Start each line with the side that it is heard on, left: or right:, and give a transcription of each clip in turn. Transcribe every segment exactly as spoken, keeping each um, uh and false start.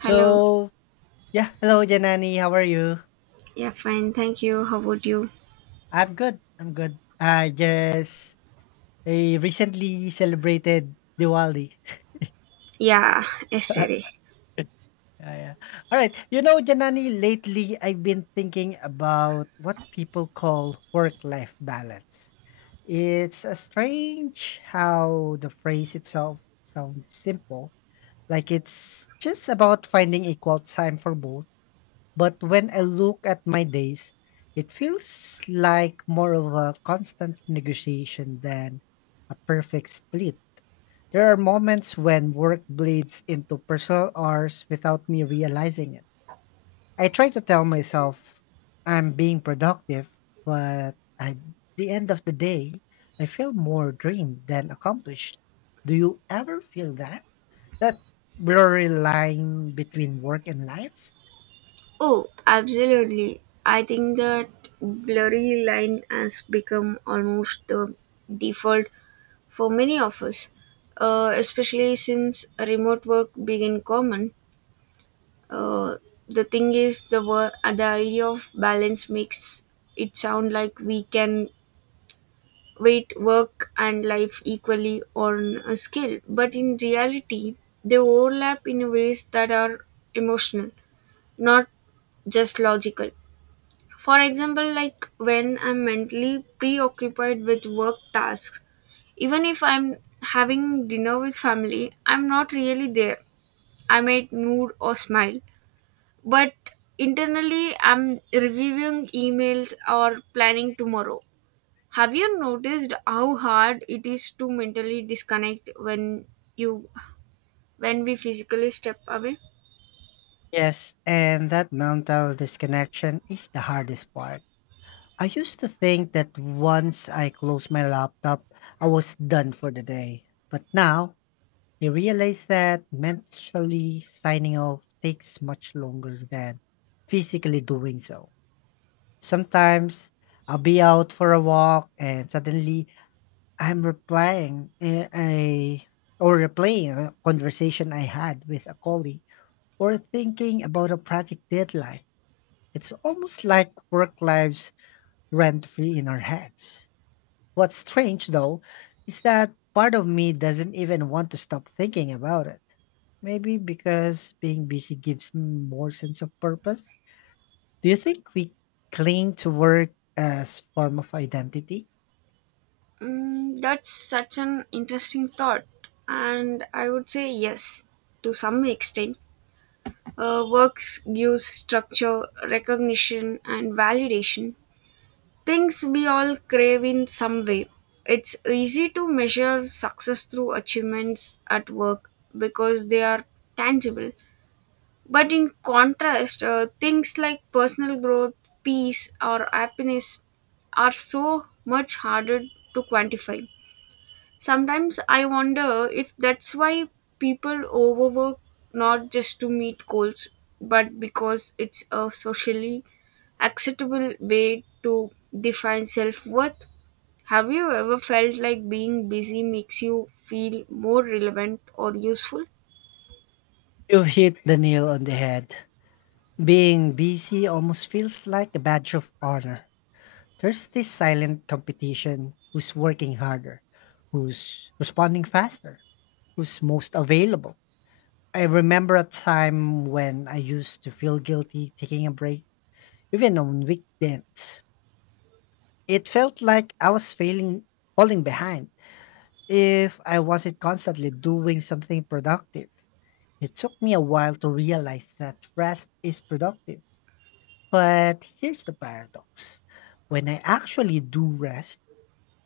right: Hello.
left: So yeah, hello Janani, how are you?
right: Yeah, fine. Thank you. How about you?
left: I'm good. I'm good. I just I recently celebrated Diwali.
right: Yeah, yesterday.
left: Yeah, yeah. All right. You know, Janani, lately I've been thinking about what people call work-life balance. It's a strange how the phrase itself sounds simple, like it's just about finding equal time for both. But when I look at my days, it feels like more of a constant negotiation than a perfect split. There are moments when work bleeds into personal hours without me realizing it. I try to tell myself I'm being productive, but at the end of the day, I feel more drained than accomplished. Do you ever feel that? That blurry line between work and life?
right: Oh, absolutely. I think that blurry line has become almost the default for many of us, uh, especially since remote work began common. Uh, the thing is, the wor- uh, the idea of balance makes it sound like we can weight work and life equally on a scale, but in reality they overlap in ways that are emotional, not just logical. For example, like when I'm mentally preoccupied with work tasks, even if I'm having dinner with family, I'm not really there. I might mood or smile, but internally I'm reviewing emails or planning tomorrow. Have you noticed how hard it is to mentally disconnect when you when we physically step away?
left: Yes, and that mental disconnection is the hardest part. I used to think that once I closed my laptop, I was done for the day. But now, I realize that mentally signing off takes much longer than physically doing so. Sometimes I'll be out for a walk and suddenly I'm replying a, a or replaying a conversation I had with a colleague, or thinking about a project deadline. It's almost like work lives rent free in our heads. What's strange, though, is that part of me doesn't even want to stop thinking about it. Maybe because being busy gives me more sense of purpose. Do you think we cling to work as form of identity?
right: Mm, that's such an interesting thought, and I would say yes, to some extent. Uh, work gives structure, recognition, and validation. Things we all crave in some way. It's easy to measure success through achievements at work because they are tangible. But in contrast, uh, things like personal growth, peace, or happiness are so much harder to quantify. Sometimes I wonder if that's why people overwork, not just to meet goals, but because it's a socially acceptable way to define self worth. Have you ever felt like being busy makes you feel more relevant or useful?
left: You hit the nail on the head. Being busy almost feels like a badge of honor. There's this silent competition, who's working harder, who's responding faster, who's most available. I remember a time when I used to feel guilty taking a break, even on weekends. It felt like I was failing, falling behind if I wasn't constantly doing something productive. It took me a while to realize that rest is productive. But here's the paradox, when I actually do rest,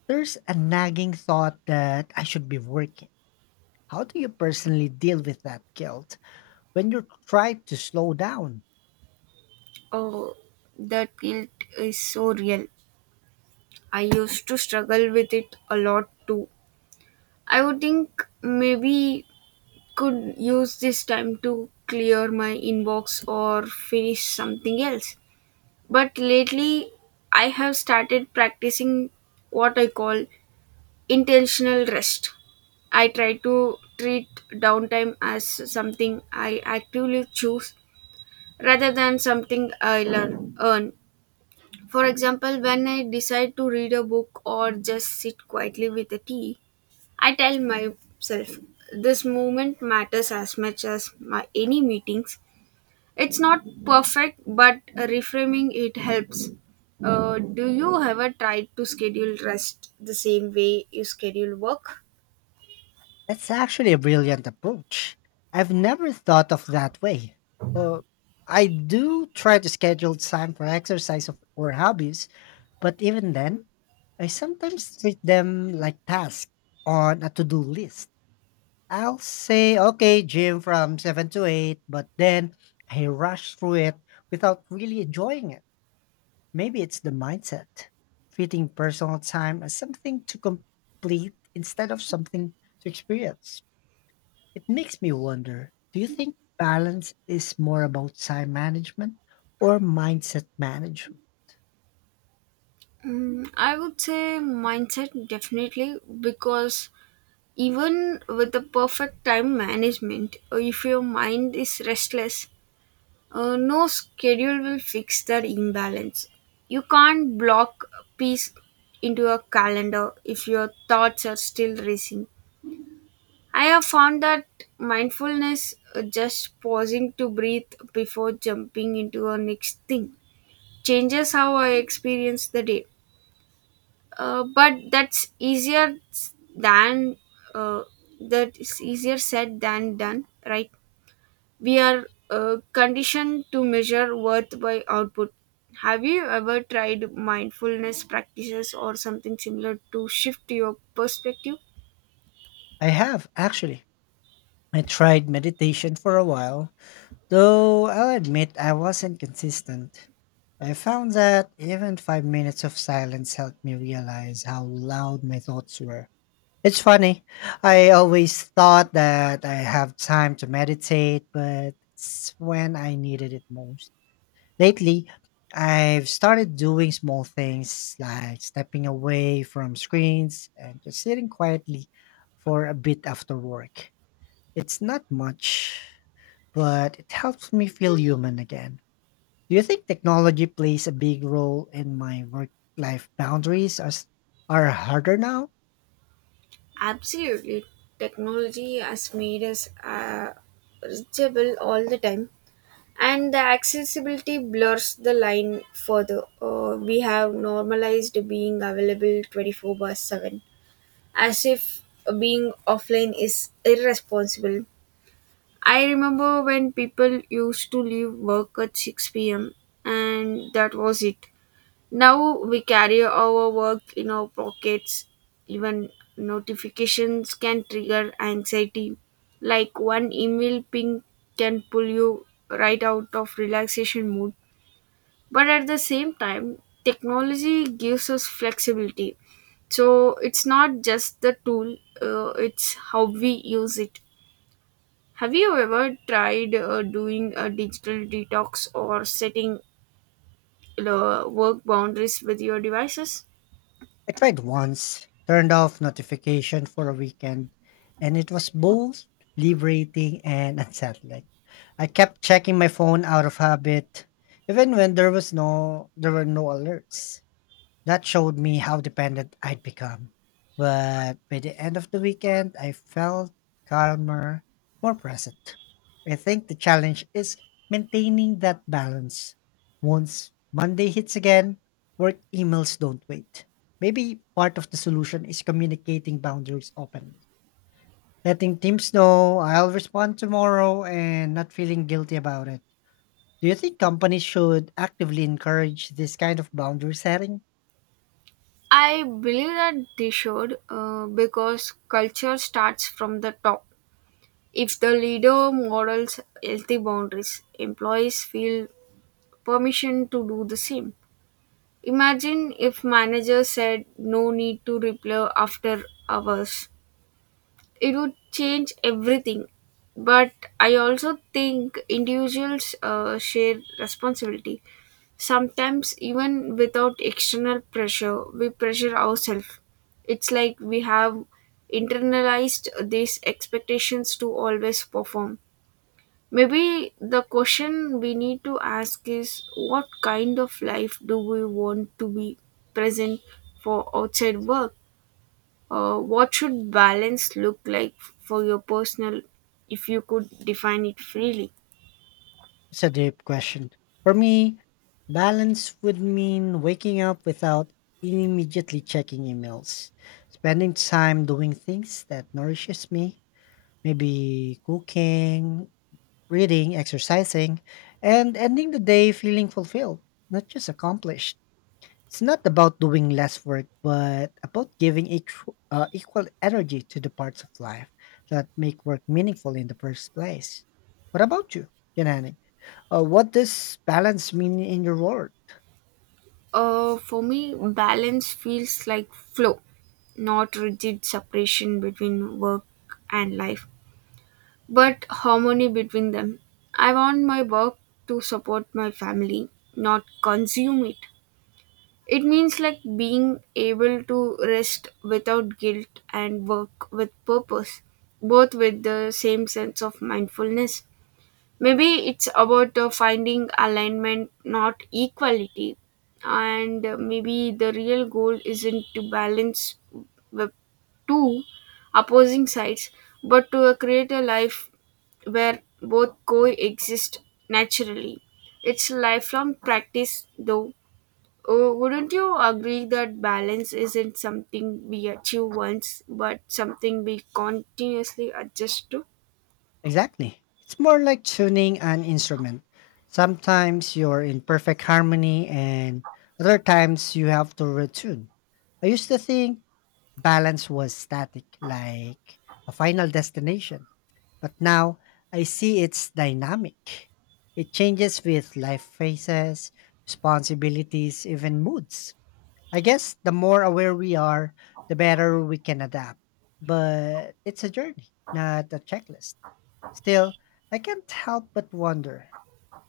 left: there's a nagging thought that I should be working. How do you personally deal with that guilt when you try to slow down?
right: Oh, that guilt is so real. I used to struggle with it a lot too. I would think maybe could use this time to clear my inbox or finish something else. But lately I have started practicing what I call intentional rest. I try to treat downtime as something I actively choose rather than something I learn, earn. For example, when I decide to read a book or just sit quietly with a tea, I tell myself this movement matters as much as my any meetings. It's not perfect, but reframing it helps. Uh, do you ever try to schedule rest the same way you schedule work?
left: That's actually a brilliant approach. I've never thought of that way. Uh, I do try to schedule time for exercise of- or hobbies, but even then, I sometimes treat them like tasks on a to do list. I'll say, okay, gym from seven to eight, but then I rush through it without really enjoying it. Maybe it's the mindset, treating personal time as something to complete instead of something to experience. It makes me wonder, do you think balance is more about time management or mindset management?
right: Mm, I would say mindset definitely because even with the perfect time management, uh, if your mind is restless, Uh, no schedule will fix that imbalance. You can't block peace into a calendar if your thoughts are still racing. I have found that mindfulness, uh, just pausing to breathe before jumping into a next thing, changes how I experience the day. Uh, but that's easier than uh, that is easier said than done, right? We are uh, conditioned to measure worth by output. Have you ever tried mindfulness practices or something similar to shift your perspective?
left: I have actually. I tried meditation for a while, though I'll admit I wasn't consistent. I found that even five minutes of silence helped me realize how loud my thoughts were. It's funny. I always thought that I have time to meditate, but it's when I needed it most. Lately, I've started doing small things like stepping away from screens and just sitting quietly for a bit after work. It's not much, but it helps me feel human again. Do you think technology plays a big role in my work life boundaries are, s- are harder now?
right: Absolutely. Technology has made us uh, reachable all the time, and the accessibility blurs the line further. Uh, we have normalized being available twenty-four by seven as if being offline is irresponsible. I remember when people used to leave work at six p m, and that was it. Now we carry our work in our pockets. Even notifications can trigger anxiety, like one email ping can pull you right out of relaxation mood. But at the same time, technology gives us flexibility. So it's not just the tool, uh, it's how we use it. Have you ever tried uh, doing a digital detox or setting uh, work boundaries with your devices?
left: I tried once, turned off notification for a weekend, and it was both liberating and unsettling. I kept checking my phone out of habit, even when there was no there were no alerts. That showed me how dependent I'd become. But by the end of the weekend, I felt calmer, more present. I think the challenge is maintaining that balance. Once Monday hits again, work emails don't wait. Maybe part of the solution is communicating boundaries openly, letting teams know I'll respond tomorrow and not feeling guilty about it. Do you think companies should actively encourage this kind of boundary setting?
right: I believe that they should, uh, because culture starts from the top. If the leader models healthy boundaries, employees feel permission to do the same. Imagine if manager said no need to reply after hours, it would change everything. But I also think individuals uh, share responsibility. Sometimes, even without external pressure, we pressure ourselves. It's like we have internalized these expectations to always perform. Maybe the question we need to ask is what kind of life do we want to be present for outside work? Uh, what should balance look like for your personal, if you could define it freely?
left: It's a deep question. For me, balance would mean waking up without immediately checking emails, spending time doing things that nourishes me, maybe cooking, reading, exercising, and ending the day feeling fulfilled, not just accomplished. It's not about doing less work, but about giving equ- uh, equal energy to the parts of life that make work meaningful in the first place. What about you, Janani? Uh, what does balance mean in your world?
right: Uh, for me, balance feels like flow, not rigid separation between work and life, but harmony between them. I want my work to support my family, not consume it. It means like being able to rest without guilt and work with purpose, both with the same sense of mindfulness. Maybe it's about uh, finding alignment, not equality. And uh, maybe the real goal isn't to balance the two opposing sides, but to uh, create a life where both coexist naturally. It's lifelong practice, though. Oh, wouldn't you agree that balance isn't something we achieve once, but something we continuously adjust to?
left: Exactly. It's more like tuning an instrument. Sometimes you're in perfect harmony, and other times you have to retune. I used to think balance was static, like a final destination. But now I see it's dynamic. It changes with life phases, responsibilities, even moods. I guess the more aware we are, the better we can adapt. But it's a journey, not a checklist. Still, I can't help but wonder,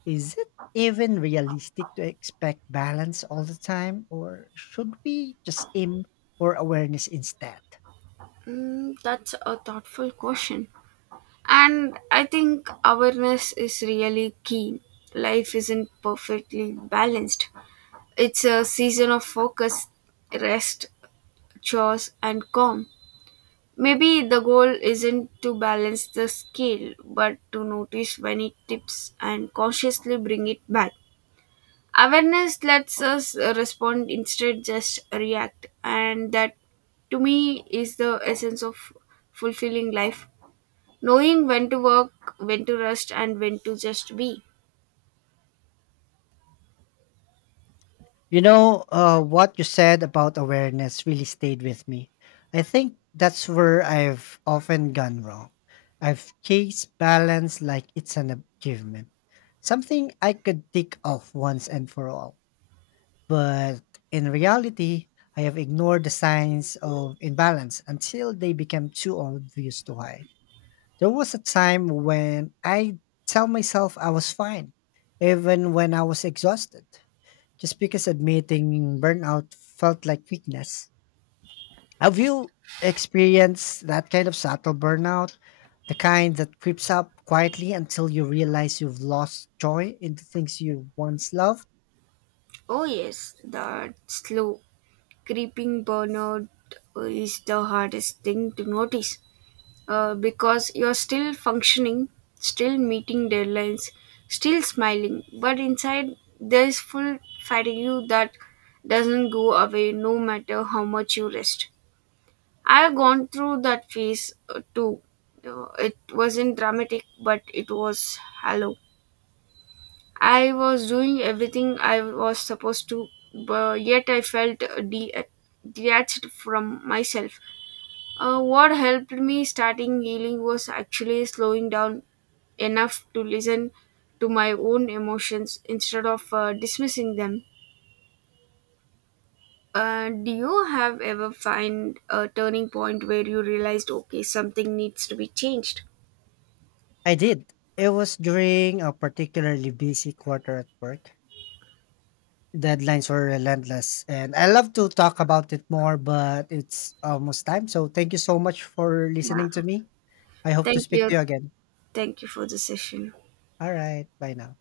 left: is it even realistic to expect balance all the time, or should we just aim for awareness instead?
right: Mm, that's a thoughtful question. And I think awareness is really key. Life isn't perfectly balanced. It's a season of focus, rest, chores, and calm. Maybe the goal isn't to balance the scale, but to notice when it tips and consciously bring it back. Awareness lets us respond instead just react, and that to me is the essence of fulfilling life. Knowing when to work, when to rest, and when to just be.
left: You know, uh, what you said about awareness really stayed with me. I think that's where I've often gone wrong. I've chased balance like it's an achievement, something I could tick off once and for all. But in reality, I have ignored the signs of imbalance until they became too obvious to hide. There was a time when I tell myself I was fine, even when I was exhausted just because admitting burnout felt like weakness. Have you experienced that kind of subtle burnout? The kind that creeps up quietly until you realize you've lost joy in the things you once loved?
right: Oh, yes, that slow, creeping burnout is the hardest thing to notice, uh, because you're still functioning, still meeting deadlines, still smiling, but inside there's full fatigue that doesn't go away no matter how much you rest. I've gone through that phase uh, too. Uh, it wasn't dramatic, but it was hollow. I was doing everything I was supposed to, but yet I felt de- detached from myself. Uh, what helped me starting healing was actually slowing down enough to listen to my own emotions instead of uh, dismissing them. Uh, do you have ever find a turning point where you realized okay something needs to be changed?
left: I did. It was during a particularly busy quarter at work. Deadlines were relentless, and I love to talk about it more, but it's almost time. So thank you so much for
right: Yeah.
left: listening to me. I hope to
right: Thank
left: speak to
right: you.
left: you again.
right: Thank you for the session.
left: All right. Bye now.